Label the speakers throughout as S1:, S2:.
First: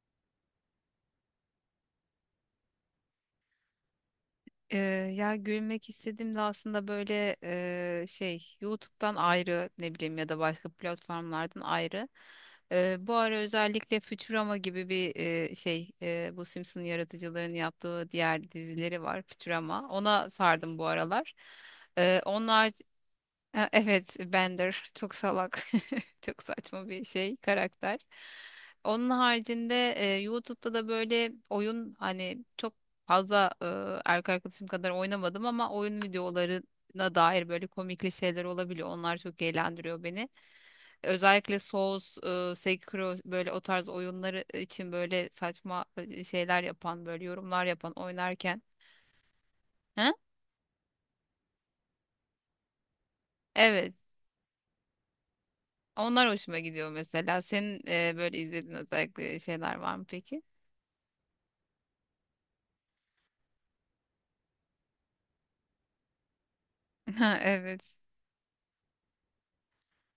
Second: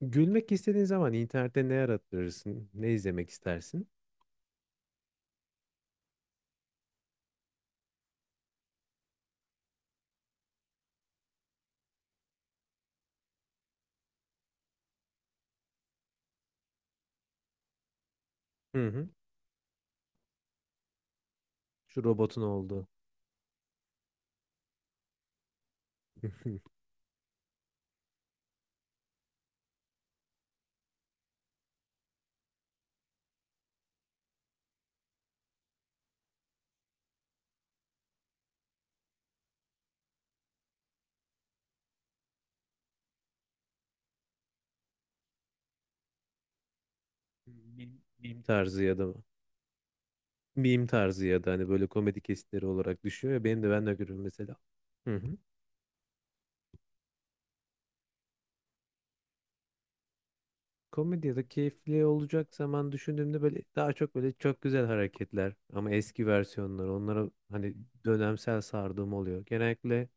S1: Gülmek istediğin zaman internette ne arattırırsın? Ne izlemek istersin?
S2: Ee, Ya gülmek istediğimde aslında böyle şey YouTube'dan ayrı, ne bileyim, ya da başka platformlardan ayrı. Bu ara özellikle Futurama gibi bir şey, bu Simpson yaratıcıların yaptığı diğer
S1: Hı
S2: dizileri
S1: hı.
S2: var, Futurama. Ona sardım bu aralar.
S1: Şu robotun
S2: Onlar
S1: olduğu.
S2: Ha, evet, Bender çok salak, çok saçma bir şey, karakter. Onun haricinde YouTube'da da böyle oyun, hani çok fazla erkek arkadaşım kadar oynamadım ama oyun videolarına dair böyle komikli şeyler olabiliyor. Onlar çok eğlendiriyor beni. Özellikle Souls, Sekiro, böyle o tarz oyunları için böyle saçma şeyler yapan, böyle yorumlar
S1: Meme
S2: yapan
S1: meme
S2: oynarken.
S1: tarzı ya da
S2: Ha?
S1: meme tarzı ya da hani böyle komedi kesitleri olarak düşüyor ya benim de ben de
S2: Evet.
S1: görüyorum mesela. Hı hı.
S2: Onlar hoşuma gidiyor mesela. Senin böyle izlediğin özellikle şeyler var mı peki?
S1: Komedi ya da keyifli olacak zaman düşündüğümde böyle daha çok böyle çok güzel hareketler ama eski versiyonları onlara
S2: Ha,
S1: hani
S2: evet.
S1: dönemsel sardığım oluyor. Genellikle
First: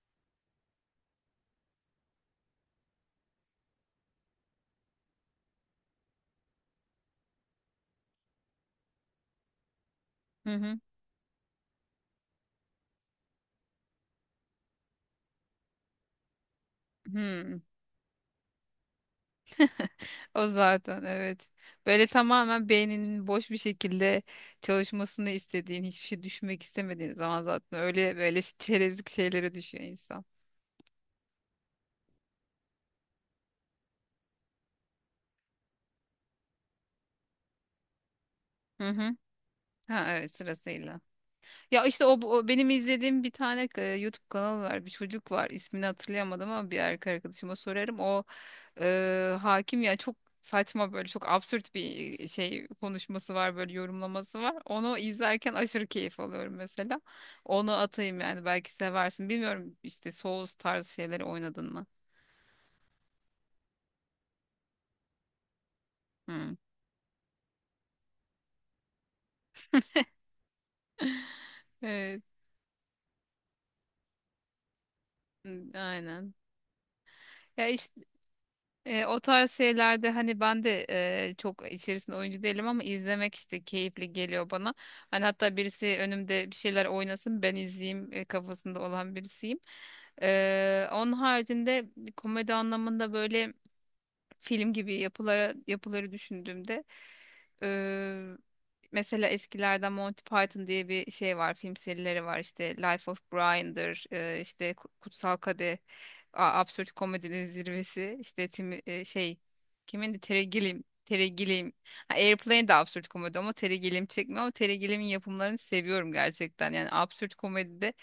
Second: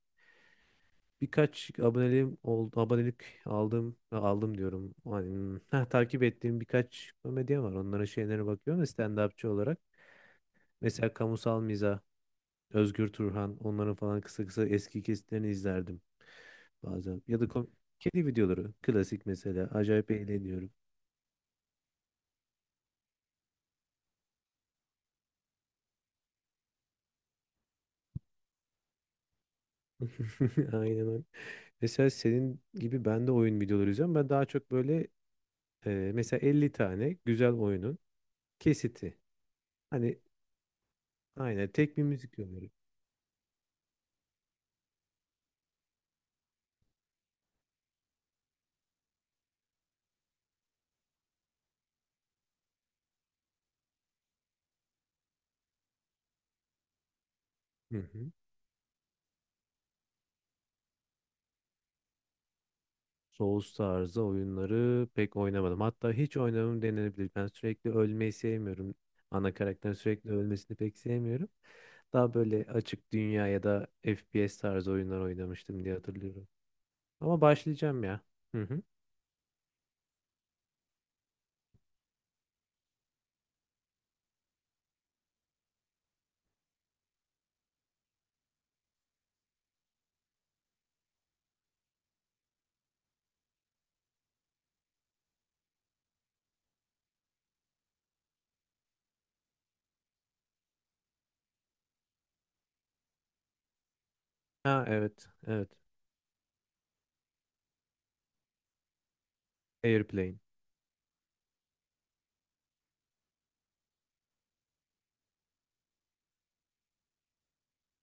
S1: birkaç aboneliğim oldu, abonelik aldım aldım diyorum. Hani, ha, takip ettiğim birkaç komedyen var. Onların şeylerine bakıyorum da stand-upçı olarak.
S2: Hı hı.
S1: Mesela Kamusal Mizah, Özgür Turhan onların falan kısa kısa eski kesitlerini izlerdim bazen. Ya da
S2: Hmm.
S1: kedi videoları klasik mesela acayip
S2: O
S1: eğleniyorum.
S2: zaten evet. Böyle tamamen beyninin boş bir şekilde çalışmasını istediğin, hiçbir şey düşünmek istemediğin zaman zaten öyle böyle çerezlik şeylere düşüyor insan.
S1: Aynen öyle. Mesela senin gibi ben de oyun videoları izliyorum. Ben daha çok böyle mesela 50 tane güzel oyunun
S2: Hı hı.
S1: kesiti.
S2: Ha,
S1: Hani
S2: evet, sırasıyla.
S1: aynen
S2: Ya
S1: tek bir
S2: işte, o,
S1: müzik
S2: o
S1: yolları.
S2: benim izlediğim bir tane YouTube kanalı var. Bir çocuk var. İsmini hatırlayamadım ama bir erkek arkadaşıma sorarım. O hakim ya, çok saçma, böyle çok absürt bir şey, konuşması var, böyle yorumlaması var. Onu izlerken aşırı keyif alıyorum mesela. Onu
S1: Hı
S2: atayım,
S1: hı.
S2: yani belki seversin. Bilmiyorum, işte Souls tarzı şeyleri oynadın mı?
S1: Souls tarzı oyunları pek oynamadım. Hatta hiç
S2: Hı.
S1: oynamam denilebilir. Ben sürekli ölmeyi sevmiyorum. Ana karakterin sürekli ölmesini pek sevmiyorum.
S2: Evet.
S1: Daha böyle açık dünya ya da FPS tarzı oyunlar
S2: Hı,
S1: oynamıştım diye
S2: aynen.
S1: hatırlıyorum. Ama
S2: Ya işte,
S1: başlayacağım ya. Hı hı.
S2: O tarz şeylerde hani ben de çok içerisinde oyuncu değilim ama izlemek işte keyifli geliyor bana. Hani hatta birisi önümde bir şeyler oynasın, ben izleyeyim kafasında olan birisiyim. Onun haricinde komedi anlamında böyle film gibi yapıları düşündüğümde, eee, mesela eskilerden Monty Python diye bir şey var, film serileri var, işte Life of Brian'dır, işte
S1: Ha, evet,
S2: Kutsal
S1: evet.
S2: Kadeh, absürt komedinin zirvesi. İşte Tim, şey kimin,
S1: Airplane.
S2: Terry Gilliam, Terry Gilliam, ha, Airplane de absürt komedi ama Terry Gilliam çekmiyor. Ama Terry Gilliam'in yapımlarını seviyorum gerçekten, yani absürt komedide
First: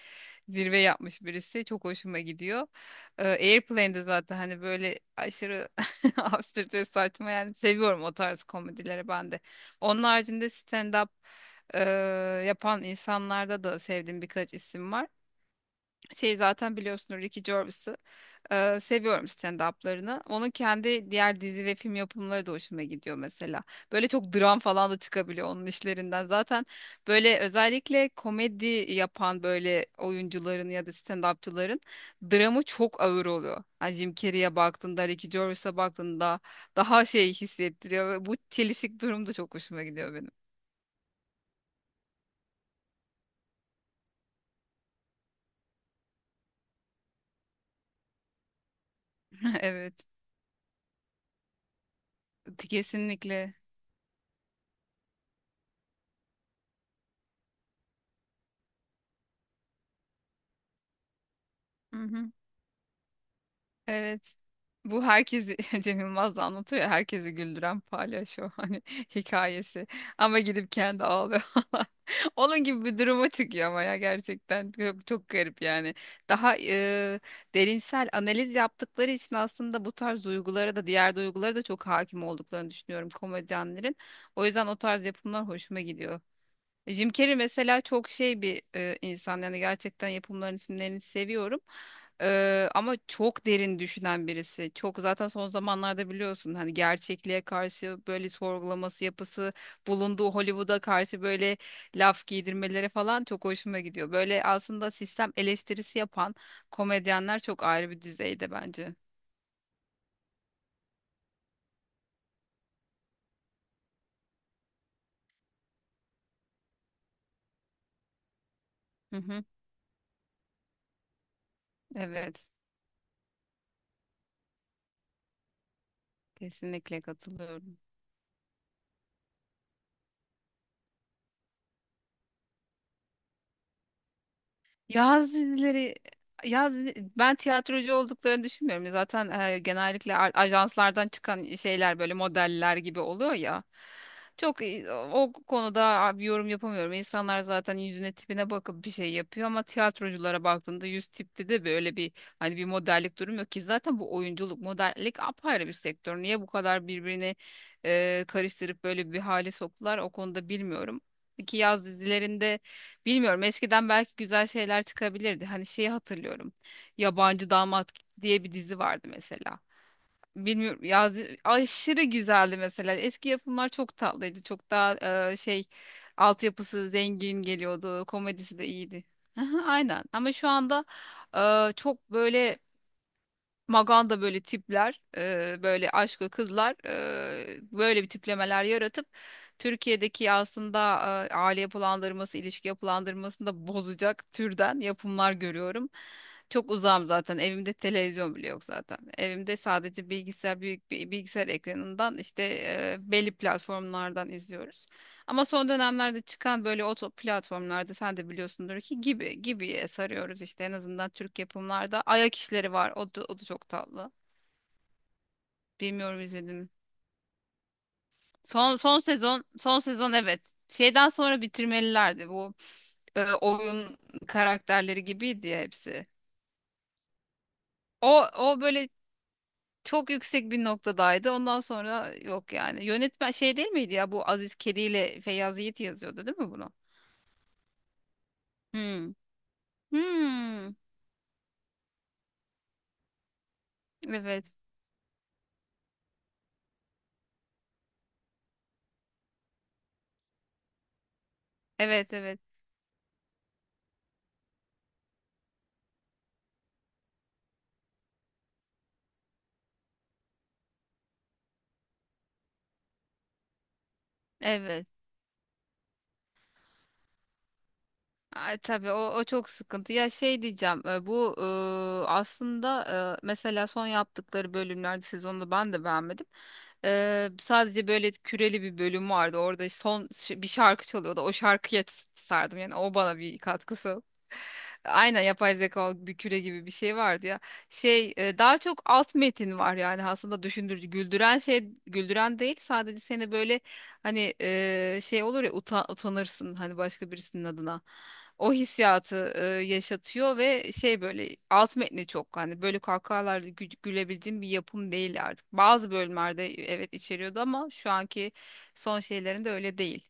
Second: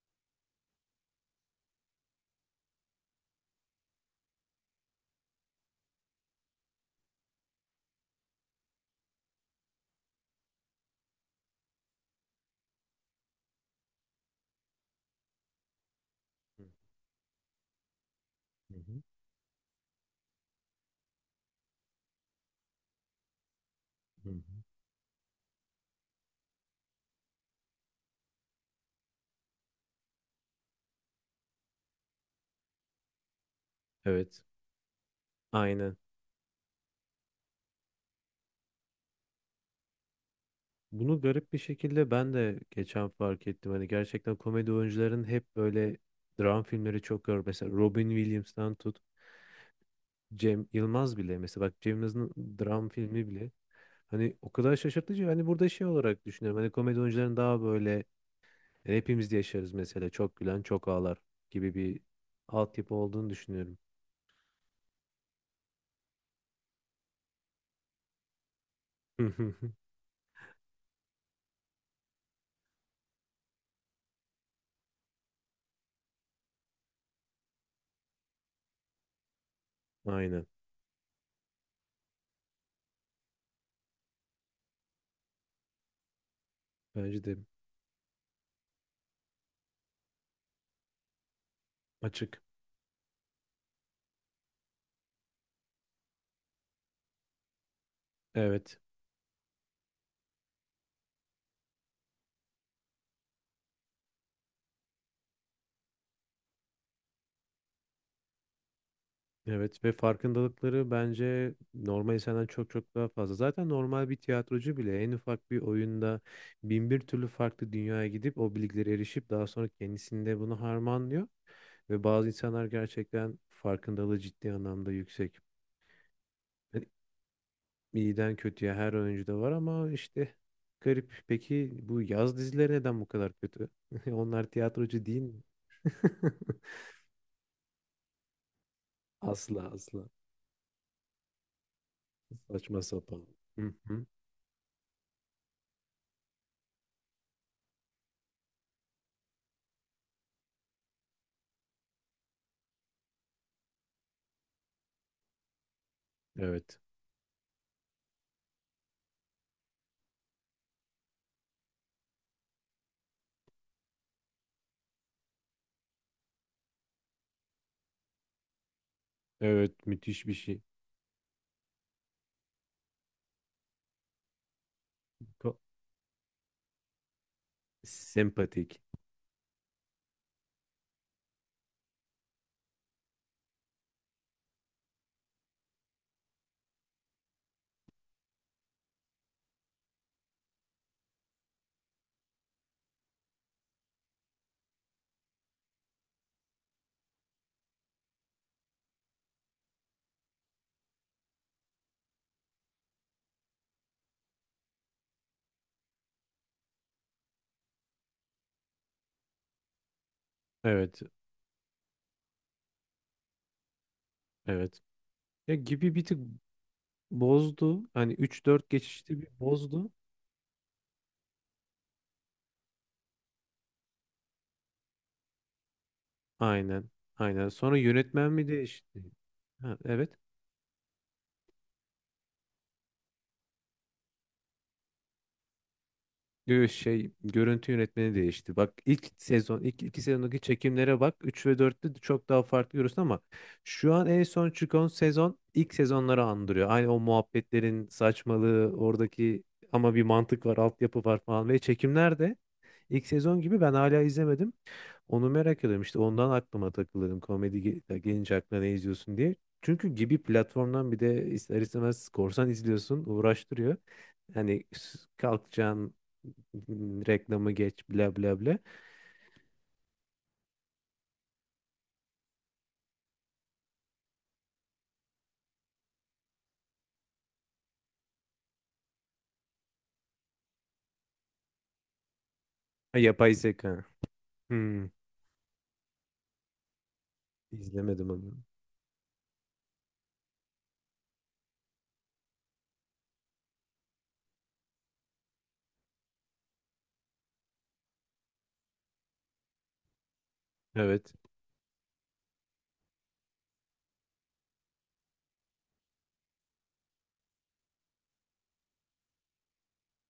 S2: zirve yapmış birisi, çok hoşuma gidiyor. Airplane'de zaten hani böyle aşırı absürt, saçma, yani seviyorum o tarz komedileri ben de. Onun haricinde stand-up e, yapan insanlarda da sevdiğim birkaç isim var. Şey,
S1: Hı
S2: zaten biliyorsunuz, Ricky Gervais'ı.
S1: hı.
S2: Seviyorum stand-up'larını. Onun kendi diğer dizi ve film yapımları da hoşuma gidiyor mesela. Böyle
S1: Hı
S2: çok
S1: hı.
S2: dram falan da çıkabiliyor onun işlerinden. Zaten böyle özellikle komedi yapan böyle oyuncuların ya da stand-upçıların dramı çok ağır oluyor. Hani Jim
S1: Evet.
S2: Carrey'e baktığında, Ricky Gervais'e
S1: Aynen.
S2: baktığında daha şey hissettiriyor, ve bu çelişik durum da çok hoşuma gidiyor benim.
S1: Bunu garip bir şekilde ben de geçen fark ettim. Hani gerçekten komedi oyuncuların hep böyle dram filmleri çok gör. Mesela Robin Williams'tan tut.
S2: Evet,
S1: Cem Yılmaz bile mesela bak Cem Yılmaz'ın dram filmi bile
S2: kesinlikle.
S1: hani o kadar şaşırtıcı hani burada şey olarak düşünüyorum hani komedi oyuncuların daha böyle yani hepimiz de yaşarız mesela çok gülen çok ağlar gibi bir
S2: Hı hı.
S1: altyapı olduğunu düşünüyorum.
S2: Evet. Bu herkesi Cem Yılmaz da anlatıyor ya, herkesi güldüren palyaço hani hikayesi. Ama gidip kendi ağlıyor. Onun gibi bir duruma çıkıyor ama ya gerçekten çok, çok garip yani. Daha derinsel analiz yaptıkları için aslında bu tarz
S1: Aynen
S2: duygulara da, diğer duygulara da çok hakim olduklarını düşünüyorum komedyenlerin. O yüzden o tarz yapımlar hoşuma gidiyor. Jim
S1: bence de
S2: Carrey mesela çok şey bir insan, yani gerçekten yapımların isimlerini seviyorum.
S1: açık.
S2: Ama çok derin düşünen birisi. Çok, zaten son zamanlarda biliyorsun hani, gerçekliğe karşı böyle
S1: evet
S2: sorgulaması, yapısı, bulunduğu Hollywood'a karşı böyle laf giydirmeleri falan çok hoşuma gidiyor. Böyle aslında sistem eleştirisi yapan komedyenler çok ayrı bir düzeyde bence.
S1: Evet ve farkındalıkları bence normal insandan çok çok daha fazla. Zaten normal bir tiyatrocu bile en ufak bir oyunda bin bir türlü farklı dünyaya gidip o bilgilere
S2: Hı
S1: erişip
S2: hı.
S1: daha sonra kendisinde bunu harmanlıyor. Ve bazı
S2: Evet,
S1: insanlar gerçekten farkındalığı ciddi anlamda yüksek. Yani
S2: kesinlikle katılıyorum.
S1: İyiden kötüye her oyuncuda var ama işte garip. Peki bu yaz dizileri neden bu kadar kötü? Onlar tiyatrocu değil
S2: Yaz
S1: mi?
S2: dizileri, ben tiyatrocu olduklarını düşünmüyorum. Zaten
S1: Asla asla.
S2: genellikle ajanslardan çıkan şeyler böyle modeller
S1: Saçma
S2: gibi
S1: sapan.
S2: oluyor ya.
S1: Hı hı.
S2: Çok, o konuda bir yorum yapamıyorum. İnsanlar zaten yüzüne, tipine bakıp bir şey yapıyor, ama tiyatroculara baktığında yüz tipte de böyle bir, hani, bir modellik durum yok ki. Zaten bu oyunculuk, modellik apayrı bir sektör. Niye bu
S1: Evet.
S2: kadar birbirini karıştırıp böyle bir hale soktular, o konuda bilmiyorum. Ki yaz dizilerinde, bilmiyorum, eskiden belki güzel şeyler çıkabilirdi. Hani şeyi hatırlıyorum, Yabancı Damat diye bir dizi vardı mesela.
S1: Evet müthiş bir şey.
S2: Bilmiyorum ya, aşırı güzeldi mesela. Eski yapımlar çok tatlıydı. Çok daha
S1: Ko-
S2: şey, altyapısı zengin geliyordu. Komedisi de
S1: Sempatik.
S2: iyiydi. Aha, aynen, ama şu anda çok böyle maganda böyle tipler, böyle aşkı kızlar, böyle bir tiplemeler yaratıp Türkiye'deki aslında aile yapılandırması, ilişki yapılandırmasını da bozacak türden yapımlar görüyorum. Çok uzağım zaten. Evimde televizyon bile yok zaten. Evimde sadece bilgisayar, büyük bir bilgisayar ekranından işte belli platformlardan izliyoruz. Ama son dönemlerde çıkan böyle oto platformlarda, sen de biliyorsundur ki, gibi gibiye sarıyoruz işte, en
S1: Evet,
S2: azından Türk yapımlarda. Ayak işleri var. O da, o da çok tatlı.
S1: evet. Ya gibi bir tık
S2: Bilmiyorum, izledim.
S1: bozdu. Hani üç dört
S2: Son son
S1: geçişte bir
S2: sezon son
S1: bozdu.
S2: sezon evet. Şeyden sonra bitirmelilerdi, bu oyun karakterleri gibiydi ya hepsi.
S1: Aynen, aynen. Sonra
S2: O
S1: yönetmen mi
S2: o böyle
S1: değişti? Ha, evet.
S2: çok yüksek bir noktadaydı. Ondan sonra yok yani. Yönetmen şey değil miydi ya, bu Aziz Kedi ile Feyyaz Yiğit yazıyordu, değil mi
S1: Yo,
S2: bunu?
S1: şey, görüntü yönetmeni değişti. Bak ilk
S2: Hmm.
S1: sezon, ilk 2 sezondaki
S2: Hmm.
S1: çekimlere bak. Üç ve dörtte de çok daha farklı görürsün ama şu an en
S2: Evet.
S1: son çıkan sezon ilk sezonları andırıyor. Aynı o muhabbetlerin saçmalığı, oradaki ama bir mantık var, altyapı var falan ve
S2: Evet,
S1: çekimler de
S2: evet.
S1: ilk sezon gibi ben hala izlemedim. Onu merak ediyorum işte ondan aklıma takılırım komedi gelince aklına ne izliyorsun diye. Çünkü gibi platformdan bir de ister istemez korsan izliyorsun uğraştırıyor. Hani
S2: Evet.
S1: kalkacaksın, reklamı geç bla bla bla.
S2: Ay, tabii, o çok sıkıntı. Ya şey diyeceğim, bu aslında, mesela son yaptıkları bölümlerde, sezonda ben de beğenmedim. Sadece böyle küreli bir bölüm vardı. Orada son bir şarkı çalıyordu. O şarkıya sardım. Yani o
S1: Ha,
S2: bana
S1: yapay
S2: bir
S1: zeka.
S2: katkısı.
S1: Hmm,
S2: Aynen, yapay zeka bir küre gibi bir şey vardı ya.
S1: izlemedim
S2: Şey,
S1: onu.
S2: daha çok alt metin var yani, aslında düşündürücü, güldüren, güldüren değil, sadece seni böyle, hani şey olur ya, utanırsın hani başka birisinin adına, o hissiyatı yaşatıyor. Ve şey,
S1: Evet.
S2: böyle alt metni çok, hani böyle kahkahalarla gülebildiğim bir yapım değil artık. Bazı bölümlerde evet içeriyordu, ama şu anki son şeylerinde öyle değil.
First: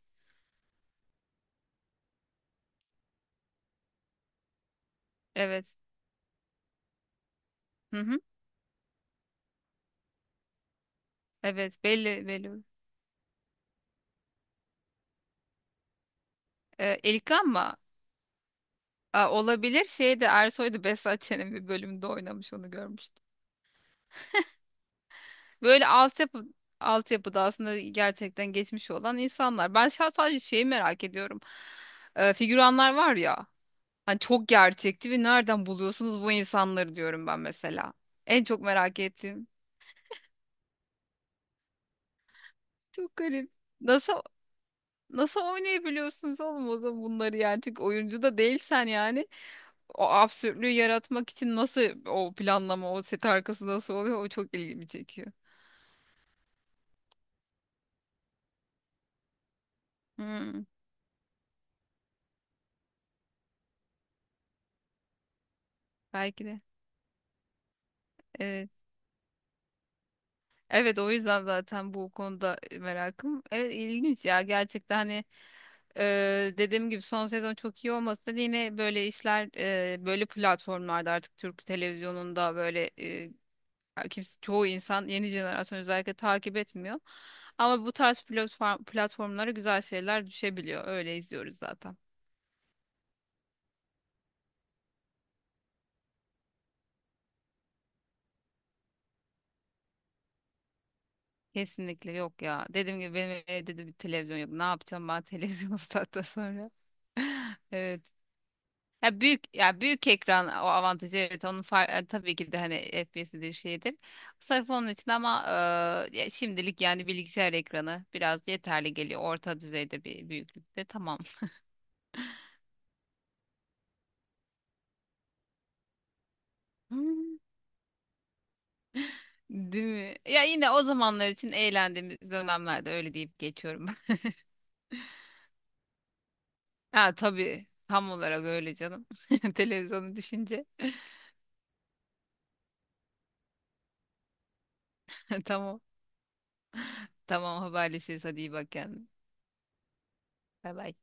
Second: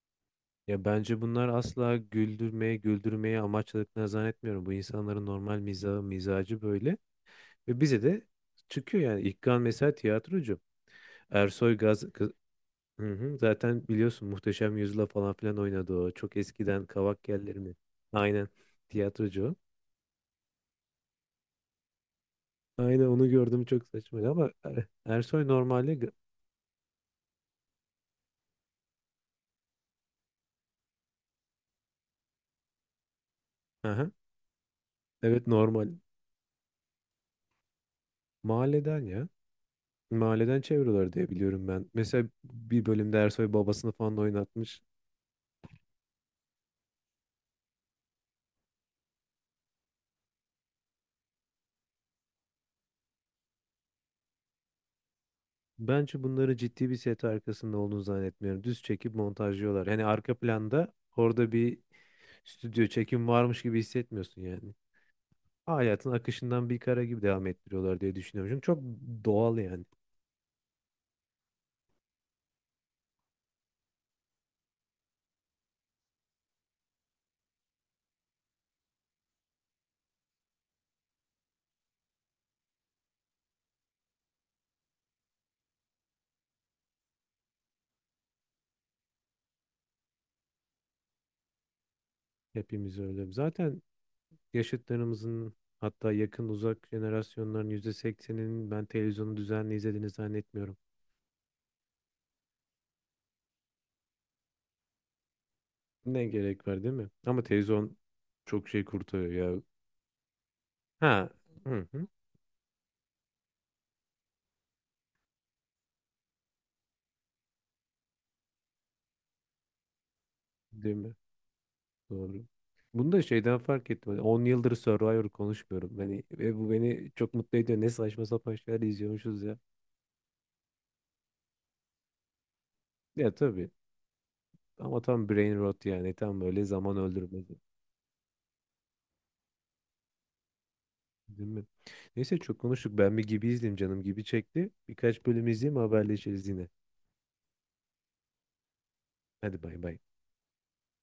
S1: Ya bence bunlar asla güldürmeye amaçladıklarını zannetmiyorum. Bu insanların normal
S2: Evet.
S1: mizahı, mizacı böyle. Ve
S2: Hı
S1: bize
S2: hı.
S1: de çıkıyor yani. İlkan mesela tiyatrocu. Ersoy
S2: Evet,
S1: Gaz.
S2: belli, belli.
S1: Hı hı. Zaten biliyorsun Muhteşem Yüzyıl'a falan filan oynadı o. Çok eskiden Kavak
S2: Elikan
S1: Yelleri
S2: mı?
S1: mi? Aynen.
S2: Aa,
S1: Tiyatrocu o.
S2: olabilir. Şeyde, Ersoy'da, Behzat Ç'nin bir bölümünde oynamış, onu
S1: Aynen
S2: görmüştüm.
S1: onu gördüm çok saçmaydı ama Ersoy
S2: Böyle
S1: normalde...
S2: altyapıda aslında gerçekten geçmiş olan insanlar. Ben şahsen sadece şeyi merak ediyorum. Figüranlar var ya.
S1: Aha.
S2: Hani çok gerçekti, ve
S1: Evet
S2: nereden
S1: normal.
S2: buluyorsunuz bu insanları diyorum ben mesela. En çok merak
S1: Mahalleden ya.
S2: ettiğim.
S1: Mahalleden çeviriyorlar diye biliyorum ben. Mesela bir
S2: Çok
S1: bölümde
S2: garip.
S1: Ersoy babasını
S2: Nasıl
S1: falan da oynatmış.
S2: nasıl oynayabiliyorsunuz oğlum o zaman bunları yani? Çünkü oyuncu da değilsen yani, o absürtlüğü yaratmak için nasıl, o planlama, o set arkası nasıl oluyor, o çok ilgimi çekiyor.
S1: Bence bunları ciddi bir set arkasında olduğunu zannetmiyorum. Düz çekip montajlıyorlar. Yani arka
S2: Hmm,
S1: planda orada bir stüdyo çekim varmış gibi hissetmiyorsun yani. Hayatın
S2: belki de.
S1: akışından bir kara gibi devam ettiriyorlar diye düşünüyorum. Çünkü
S2: Evet.
S1: çok doğal yani.
S2: Evet, o yüzden zaten bu konuda merakım. Evet, ilginç ya gerçekten, hani dediğim gibi son sezon çok iyi olmasa da, yine böyle işler böyle platformlarda, artık Türk televizyonunda böyle kimse, çoğu insan, yeni jenerasyon özellikle takip etmiyor. Ama bu tarz platformlara güzel şeyler düşebiliyor. Öyle izliyoruz zaten.
S1: Hepimiz öyle. Zaten yaşıtlarımızın hatta yakın uzak jenerasyonların %80'inin ben televizyonu düzenli izlediğini zannetmiyorum.
S2: Kesinlikle yok ya. Dediğim gibi benim evde de bir televizyon yok. Ne yapacağım ben televizyonu saatten
S1: Ne gerek
S2: sonra?
S1: var değil mi? Ama televizyon
S2: Evet.
S1: çok şey kurtarıyor ya.
S2: Ya büyük ekran, o avantajı,
S1: Ha.
S2: evet, onun
S1: Hı hı.
S2: tabii ki de, hani FPS'dir, şeydir. Sırf onun için ama, ya şimdilik yani bilgisayar ekranı biraz yeterli geliyor. Orta düzeyde bir büyüklükte,
S1: Değil mi?
S2: tamam.
S1: Doğru. Bunu da şeyden fark ettim. Hani 10 yıldır Survivor konuşmuyorum. Hani, ve bu beni çok mutlu ediyor. Ne saçma sapan şeyler izliyormuşuz ya.
S2: Değil mi? Ya yine o zamanlar için, eğlendiğimiz dönemlerde öyle
S1: Ya
S2: deyip
S1: tabii.
S2: geçiyorum ben.
S1: Ama tam brain rot yani. Tam böyle zaman
S2: Ha,
S1: öldürme.
S2: tabii, tam olarak öyle canım. Televizyonu düşünce.
S1: Değil mi? Neyse çok konuştuk. Ben bir gibi izleyeyim canım gibi çekti. Birkaç bölüm izleyeyim
S2: Tamam.
S1: haberleşiriz yine.
S2: Tamam, haberleşiriz, hadi, iyi bak kendine.
S1: Hadi bay bay.
S2: Bay bay.